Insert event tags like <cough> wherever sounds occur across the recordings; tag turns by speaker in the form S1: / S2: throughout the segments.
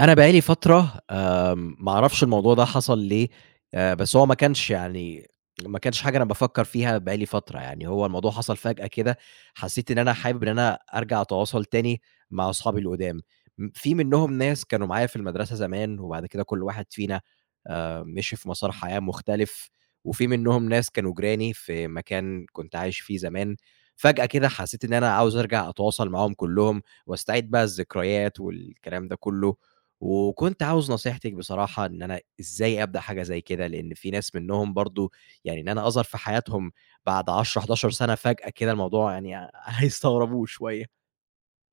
S1: أنا بقى لي فترة ما أعرفش الموضوع ده حصل ليه. بس هو ما كانش يعني ما كانش حاجة أنا بافكّر فيها بقى لي فترة، يعني هو الموضوع حصل فجأة كده. حسّيت إن أنا حابب إن أنا أرجع أتواصل تاني مع أصحابي القدام. م في منّهم ناس كانوا معايا في المدرسة زمان، وبعد كده كل واحد فينا مشي في مسار حياة مختلف، وفي منهم ناس كانوا جيراني في مكان كنت عايش فيه زمان. فجأة كده حسيت إن أنا عاوز أرجع أتواصل معاهم كلّهم، وأستعيد بقى الذكريات والكلام ده كلّه. وكنت عاوز نصيحتِك بصراحة إن أنا إزاي أبدأ حاجة زي كده، لإن في ناس منهم برضه يعني إن أنا أظهر في حياتهم بعد 10، 11 سنة فجأة كده الموضوع يعني <laughs> هيستغربوه شوية.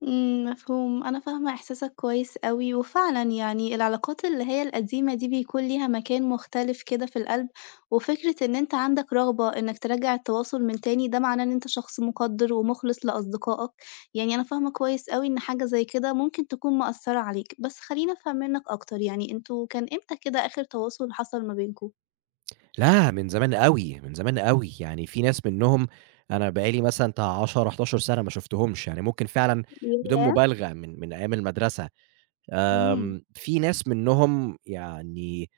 S2: مفهوم، أنا فاهمة إحساسك كويس أوي، وفعلًا يعني العلاقات اللي هي القديمة دي بيكون ليها مكان مختلف كده في القلب، وفكرة إن أنت عندك رغبة إنك ترجّع التواصل من تاني ده معناه إن أنت شخص مُقدّر ومُخلص لأصدقائك، يعني أنا فاهمة كويس أوي إن حاجة زي كده ممكن تكون مأثّرة عليك، بس خلّيني أفهم منّك أكتر، يعني أنتم كان إمتى كده آخر تواصل حصل ما بينكم؟
S1: لا، من زمان أوي، من زمان أوي، يعني في ناس منهم أنا بقى لي مثلًا بتاع 10، 11 سَنة ما شُفتهمش، يعني ممكن فعلًا بدون
S2: ياه!
S1: مبالغة من أيام المدرسة.
S2: إمم،
S1: في ناس منهم يعني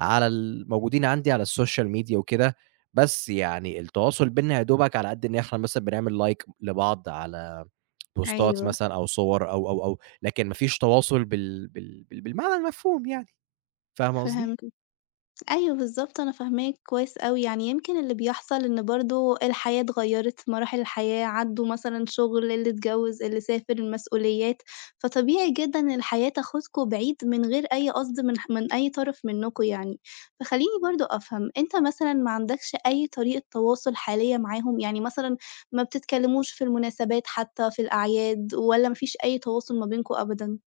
S1: على ال موجودين عندي على السوشيال ميديا وكده، بس يعني التواصل بيننا يا دوبك على قد إن إحنا مثلًا بنعمل لايك لبعض على بوستات
S2: أيوه،
S1: مثلًا أو صور أو، لكن ما فيش تواصل بالمعنى المفهوم يعني. فاهمة قصدي؟
S2: فهمت. أيوه بالضبط، أنا فاهماك كويس أوي، يعني يمكن اللي بيحصل إن برضه الحياة اتغيّرت، مراحل الحياة، عدّوا مثلًا شغل، اللي اتجوّز، اللي سافر، المسؤوليات، فطبيعي جدًا إن الحياة تاخدكم بعيد من غير أي قصد من أي طرف منّكم يعني. فخلّيني برضه أفهم، أنت مثلًا ما عندكش أي طريقة تواصل حالية معاهم؟ يعني مثلًا ما بتتكلّموش في المناسبات حتى، في الأعياد والّا ما فيش أي تواصل ما بينكم أبدًا؟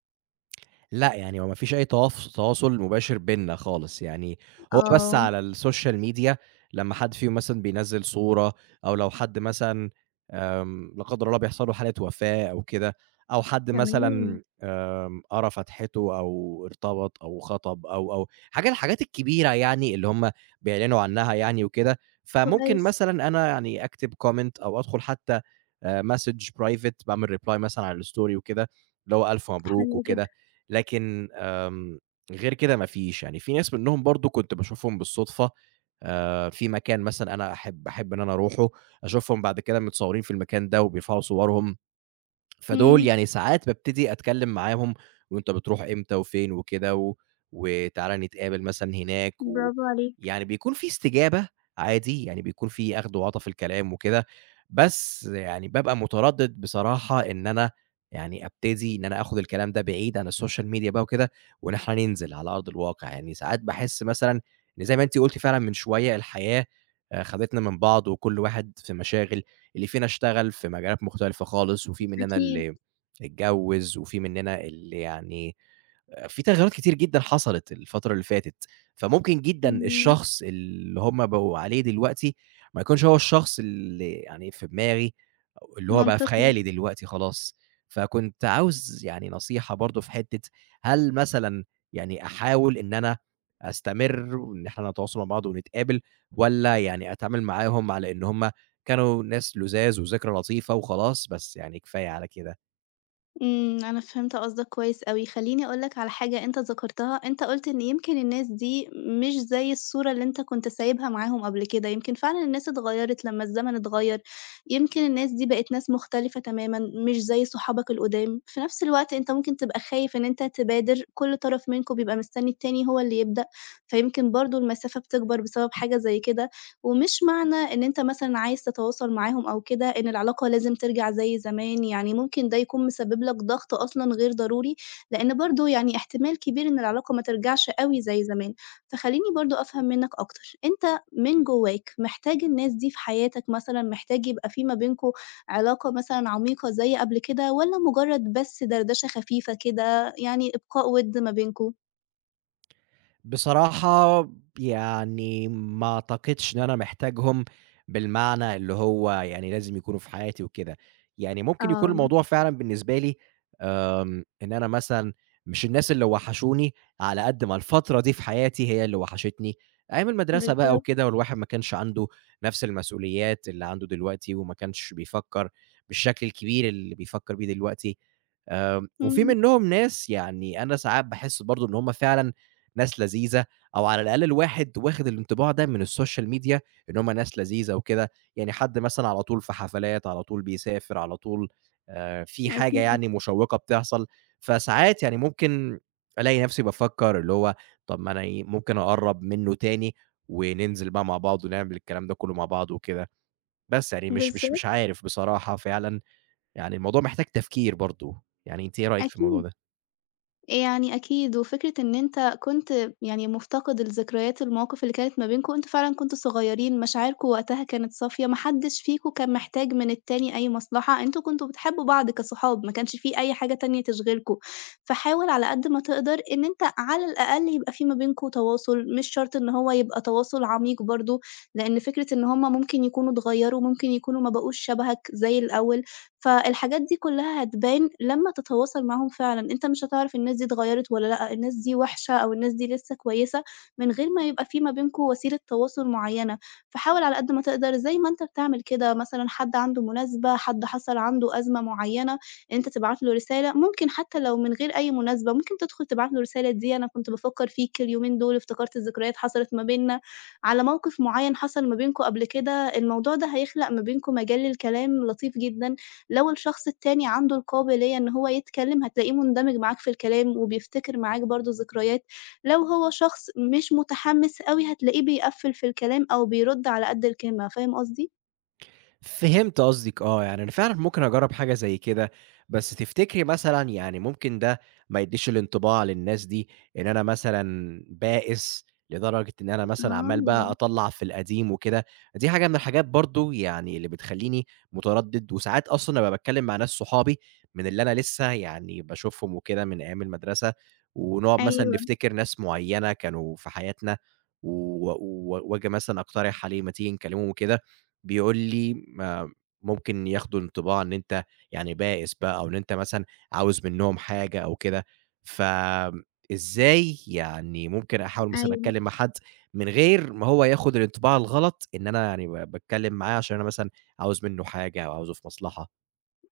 S1: لأ، يعني هو ما فيش أي تواصل مباشر بيننا خالص، يعني هو بس
S2: آه،
S1: على السوشيال ميديا لمّا حد فيهم مثلًا بينزّل صورة، أو لو حد مثلًا لا قدر الله بيحصل له حالة وفاة أو كده، أو حد
S2: تمام،
S1: مثلًا آمم، قرا فتحته أو ارتبط أو خطب أو حاجة الحاجات الكبيرة يعني اللي هم بيعلنوا عنها يعني وكده. فممكن
S2: كويس،
S1: مثلًا أنا يعني أكتب comment أو أدخل حتى message private، باعمل reply مثلًا على الstory وكده، اللي هو ألف مبروك
S2: حلو
S1: وكده.
S2: جدًا.
S1: لكن غير كده ما فيش، يعني في ناس منهم برضه كنت باشوفهم بالصدفة في مكان مثلًا أنا أحب إن أنا أروحه، أشوفهم بعد كده متصورين في المكان ده وبيرفعوا صورهم. فدول
S2: إمم.
S1: يعني ساعات بابتدي أتكلّم معاهم، وأنت بتروح إمتى وفين وكده، و وتعالَ نتقابل مثلًا هناك. و
S2: برافو عليك،
S1: يعني بيكون في استجابة عادي، يعني بيكون في أخْد وعَطا في الكلام وكده. بس يعني بابقى متردِّد بصراحة إن أنا يعني أبتدي إن أنا آخُد الكلام ده بعيد عن السوشيال ميديا بقى وكده، وإن إحنا ننزل على أرض الواقع. يعني ساعات باحس مثلًا إن زي ما أنتِ قُلتِ فعلًا من شوية، الحياة خدتنا من بعض وكل واحد في مشاغل. اللي فينا اشتغل في مجالات مختلفة خالص، وفي مننا
S2: أكيد،
S1: اللي اتجوّز، وفي مننا اللي يعني في تغيرات كتير جدًا حصلت الفترة اللي فاتت. فممكن جدًا
S2: إمم،
S1: الشخص اللي هم بقوا عليه دلوقتي ما يكونش هو الشخص اللي يعني في دماغي أو اللي هو بقى في
S2: منطقي.
S1: خيالي دلوقتي خلاص. فكنت عاوز يعني نصيحة برضه في حتّة، هل مثلًا يعني أحاول إن أنا أستمر وإن إحنا نتواصل مع بعض ونتقابل، والّا يعني أتعامل معاهم على إن هم كانوا ناس لُذاذ وذكرى لطيفة وخلاص، بس يعني كفاية على كده؟
S2: أنا فهمت قصدك كويس أوي. خلّيني أقول لك على حاجة أنت ذكرتها، أنت قُلت إن يمكن الناس دي مش زي الصورة اللي أنت كنت سايبها معاهم قبل كده، يمكن فعلًا الناس اتغيّرت لمّا الزمن اتغيّر، يمكن الناس دي بقت ناس مختلفة تمامًا، مش زي صحابك القُدام، في نفس الوقت أنت ممكن تبقى خايف إن أنت تبادر، كل طرف منكم بيبقى مستني التاني هو اللي يبدأ، فيمكن برضه المسافة بتكبر بسبب حاجة زي كده. ومش معنى إن أنت مثلًا عايز تتواصل معاهم أو كده إن العلاقة لازم ترجع زي زمان، يعني ممكن ده يكون مسبب لك ضغط أصلًا غير ضروري، لإن برضه يعني احتمال كبير إن العلاقة ما ترجعش أوي زي زمان. فخلّيني برضه أفهم منّك أكتر، أنت من جواك محتاج الناس دي في حياتك مثلًا، محتاج يبقى في ما بينكم علاقة مثلًا عميقة زي قبل كده والّا مجرد بس دردشة خفيفة كده، يعني إبقاء وِد ما بينكم؟
S1: بصراحة يعني ما أعتقدش إن أنا محتاجهم بالمعنى اللي هو يعني لازم يكونوا في حياتي وكده. يعني ممكن يكون
S2: آه،
S1: الموضوع فعلًا بالنسبة لي إن أنا مثلًا مش الناس اللي وحشوني، على قد ما الفترة دي في حياتي هي اللي وحشتني. أيام المدرسة بقى
S2: بالضبط،
S1: وكده، والواحد ما كانش عنده نفس المسؤوليات اللي عنده دلوقتي، وما كانش بيفكّر بالشكل الكبير اللي بيفكّر بيه دلوقتي. وفي
S2: إمم،
S1: منّهم ناس يعني أنا ساعات باحس برضه إن هُم فعلًا ناس لذيذة، أو على الأقل الواحد واخد الانطباع ده من الSocial media إن هُم ناس لذيذة وكده. يعني حد مثلًا على طول في حفلات، على طول بيسافر، على طول في حاجة
S2: أكيد،
S1: يعني مشوّقة بتحصل. فساعات يعني ممكن ألاقي نفسي بافكّر اللي هو طب ما أنا إيه، ممكن أقرّب منّه تاني وننزل بقى مع بعض ونعمل الكلام ده كُلّه مع بعض وكده. بس يعني مش مش
S2: بالضبط،
S1: مش عارف بصراحة فعلًا. يعني الموضوع محتاج تفكير برضه، يعني أنتِ إيه رأيِك في الموضوع
S2: أكيد.
S1: ده؟
S2: يعني أكيد، وفكرة إن أنت كنت يعني مفتقد الذكريات المواقف اللي كانت ما بينكم، أنتم فعلًا كنتم صغيرين، مشاعركم وقتها كانت صافية، ما حدش فيكم كان محتاج من التاني أي مصلحة، أنتم كنتم بتحبوا بعض كصحاب، ما كانش في أي حاجة تانية تشغلكم، فحاول على قد ما تقدر إن أنت على الأقل يبقى في ما بينكم تواصل، مش شرط إن هو يبقى تواصل عميق برضه، لإن فكرة إن هُم ممكن يكونوا اتغيّروا، ممكن يكونوا ما بقوش شبهك زي الأول. فالحاجات دي كلّها هتبان لمّا تتواصل معاهم فعلًا، أنت مش هتعرف الناس دي اتغيّرت والّا لأ، الناس دي وِحشة أو الناس دي لسه كويسة، من غير ما يبقى في ما بينكم وسيلة تواصل معيّنة، فحاول على قد ما تقدر زي ما أنت بتعمل كده مثلًا حد عنده مناسبة، حد حصل عنده أزمة معيّنة، أنت تبعت له رسالة، ممكن حتى لو من غير أي مناسبة ممكن تدخل تبعت له رسالة دي أنا كنت بافكّر فيك اليومين دول، افتكرت الذكريات حصلت ما بيننا، على موقف معيّن حصل ما بينكم قبل كده، الموضوع ده هيخلق ما بينكم مجال للكلام لطيف جدًا. لو الشخص التاني عنده القابلية إن هو يتكلّم، هتلاقيه مندمج معاك في الكلام وبيفتكر معاك برضه ذكريات، لو هو شخص مش متحمّس أوي، هتلاقيه بيقفّل في الكلام أو بيرُد على قد الكلمة، فاهم قصدي؟
S1: فهمت قصدِك آه. يعني أنا فعلًا ممكن أجرّب حاجة زي كده، بس تفتكري مثلًا يعني ممكن ده ما يدّيش الانطباع للناس دي إن أنا مثلًا بائس لدرجة إن أنا مثلًا عمّال
S2: آه،
S1: بقى أطلّع في القديم وكده؟ دي حاجة من الحاجات برضه يعني اللي بتخلّيني متردِّد. وساعات أصلًا أبقى باتكلّم مع ناس صحابي من اللي أنا لسه يعني باشوفهم وكده من أيام المدرسة، ونقعد مثلًا
S2: أيوه،
S1: نفتكر ناس معيّنة كانوا في حياتنا، و و وآجي مثلًا أقترح عليه ما تيجي نكلّمهم وكده، بيقول لي ما ممكن ياخدوا انطباع إن أنت يعني بائس بقى أو إن أنت مثلًا عاوز منّهم حاجة أو كده. فإزاي يعني ممكن أحاول مثلًا
S2: أيوه.
S1: أتكلّم مع حد من غير ما هو ياخد الانطباع الغلط إن أنا يعني باتكلّم معاه عشان أنا مثلًا عاوز منّه حاجة أو عاوزه في مصلحة؟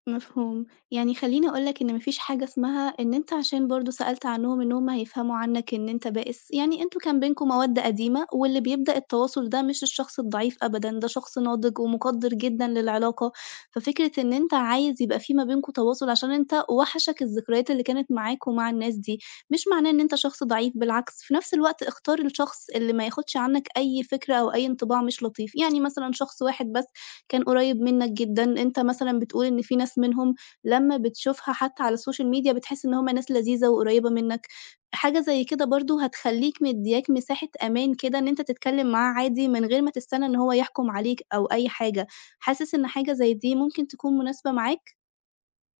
S2: مفهوم. يعني خلّيني أقول لك إن ما فيش حاجة اسمها إن أنت عشان برضه سألت عنّهم إن هم هيفهموا عنّك إن أنت بائس، يعني أنتم كان بينكم مَوَدّة قديمة واللي بيبدأ التواصل ده مش الشخص الضعيف أبدًا، ده شخص ناضج ومُقدّر جدًا للعلاقة، ففكرة إن أنت عايز يبقى في ما بينكم تواصل عشان أنت وحشك الذكريات اللي كانت معاك ومع الناس دي، مش معناه إن أنت شخص ضعيف بالعكس، في نفس الوقت اختار الشخص اللي ما ياخدش عنّك أي فكرة أو أي انطباع مش لطيف، يعني مثلًا شخص واحد بس كان قريّب منّك جدًا، أنت مثلًا بتقول إن في ناس منهم لمّا بتشوفها حتى على السوشيال ميديا بتحس إن هم ناس لذيذة وقريّبة منّك، حاجة زي كده برضه هتخلّيك مدّياك مساحة أمان كده إن أنت تتكلّم معاه عادي من غير ما تستنى إن هو يحكُم عليك أو أي حاجة، حاسس إن حاجة زي دي ممكن تكون مناسبة معاك؟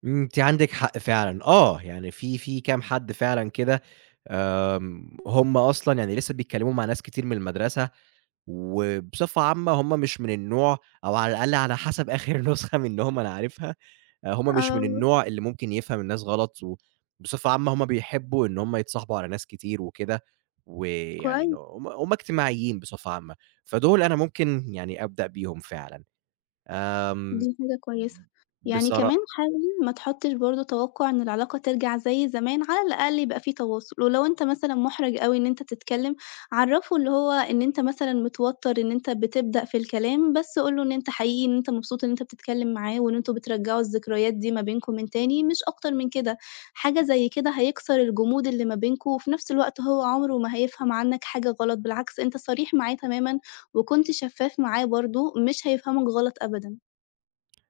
S1: إمم، أنتِ عندِك حق فعلًا، آه. يعني في كام حد فعلًا كده هم أصلًا يعني لسه بيتكلّموا مع ناس كتير من المدرسة، وبصفة عامة هم مش من النوع، أو على الأقل على حسب آخر <laughs> نسخة منهم أنا عارفها، هم مش
S2: آه،
S1: من النوع اللي ممكن يفهم الناس غلط. وبصفة عامة هم بيحبّوا إن هم يتصاحبوا على ناس كتير وكده، ويعني إنه
S2: كويس.
S1: هم اجتماعيين بصفة عامة. فدول أنا ممكن يعني أبدأ بيهم فعلًا. آمم،
S2: دي حاجة كويسة، يعني
S1: بصرا
S2: كمان حاول ما تحطّش برضه توقُّع إن العلاقة ترجع زي زمان، على الأقل يبقى في تواصل، ولو أنت مثلًا مُحرَج أوي إن أنت تتكلّم، عرّفه اللي هو إن أنت مثلًا متوتّر، إن أنت بتبدأ في الكلام، بس قُل له إن أنت حقيقي إن أنت مبسوط إن أنت بتتكلّم معاه، وإن أنتم بترجّعوا الذكريات دي ما بينكم من تاني، مش أكتر من كده، حاجة زي كده هيكسر الجمود اللي ما بينكم، وفي نفس الوقت هو عمره ما هيفهم عنّك حاجة غلط، بالعكس أنت صريح معاه تمامًا، وكنت شفّاف معاه برضه، مش هيفهمك غلط أبدًا.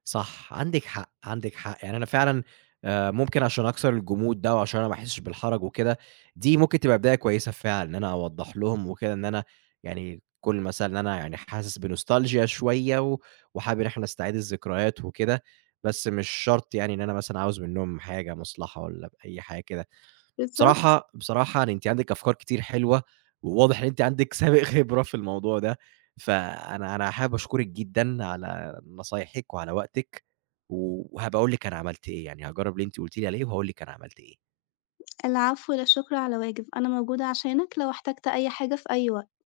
S1: صح، عندِك حق، عندِك حق. يعني أنا فعلًا ممكن عشان أكسر الجمود ده وعشان أنا ما أحسش بالحرج وكده، دي ممكن تبقى بداية كويسة فعلًا، إن أنا أوضّح لهم وكده إن أنا يعني كون مثلًا إن أنا يعني حاسس بنوستالجيا شوية وحابب إن إحنا نستعيد الذكريات وكده، بس مش شرط يعني إن أنا مثلًا عاوز منّهم حاجة، مصلحة والّا ب أي حاجة كده.
S2: بالضبط،
S1: بصراحة يعني أنتِ عندِك أفكار كتير حلوة، وواضح إن أنتِ عندِك سابق <laughs> خبرة في الموضوع ده. فأنا حابب أشكرِك جدًا على نصايحِك وعلى وقتِك، وهابقى أقول لِك أنا عملت إيه، يعني هاجرّب اللي أنتِ قُلتِ لي عليه وهاقول لِك أنا عملت إيه.
S2: العفو لا شكر على واجب، أنا موجودة عشانك لو احتجت أي حاجة في أي وقت.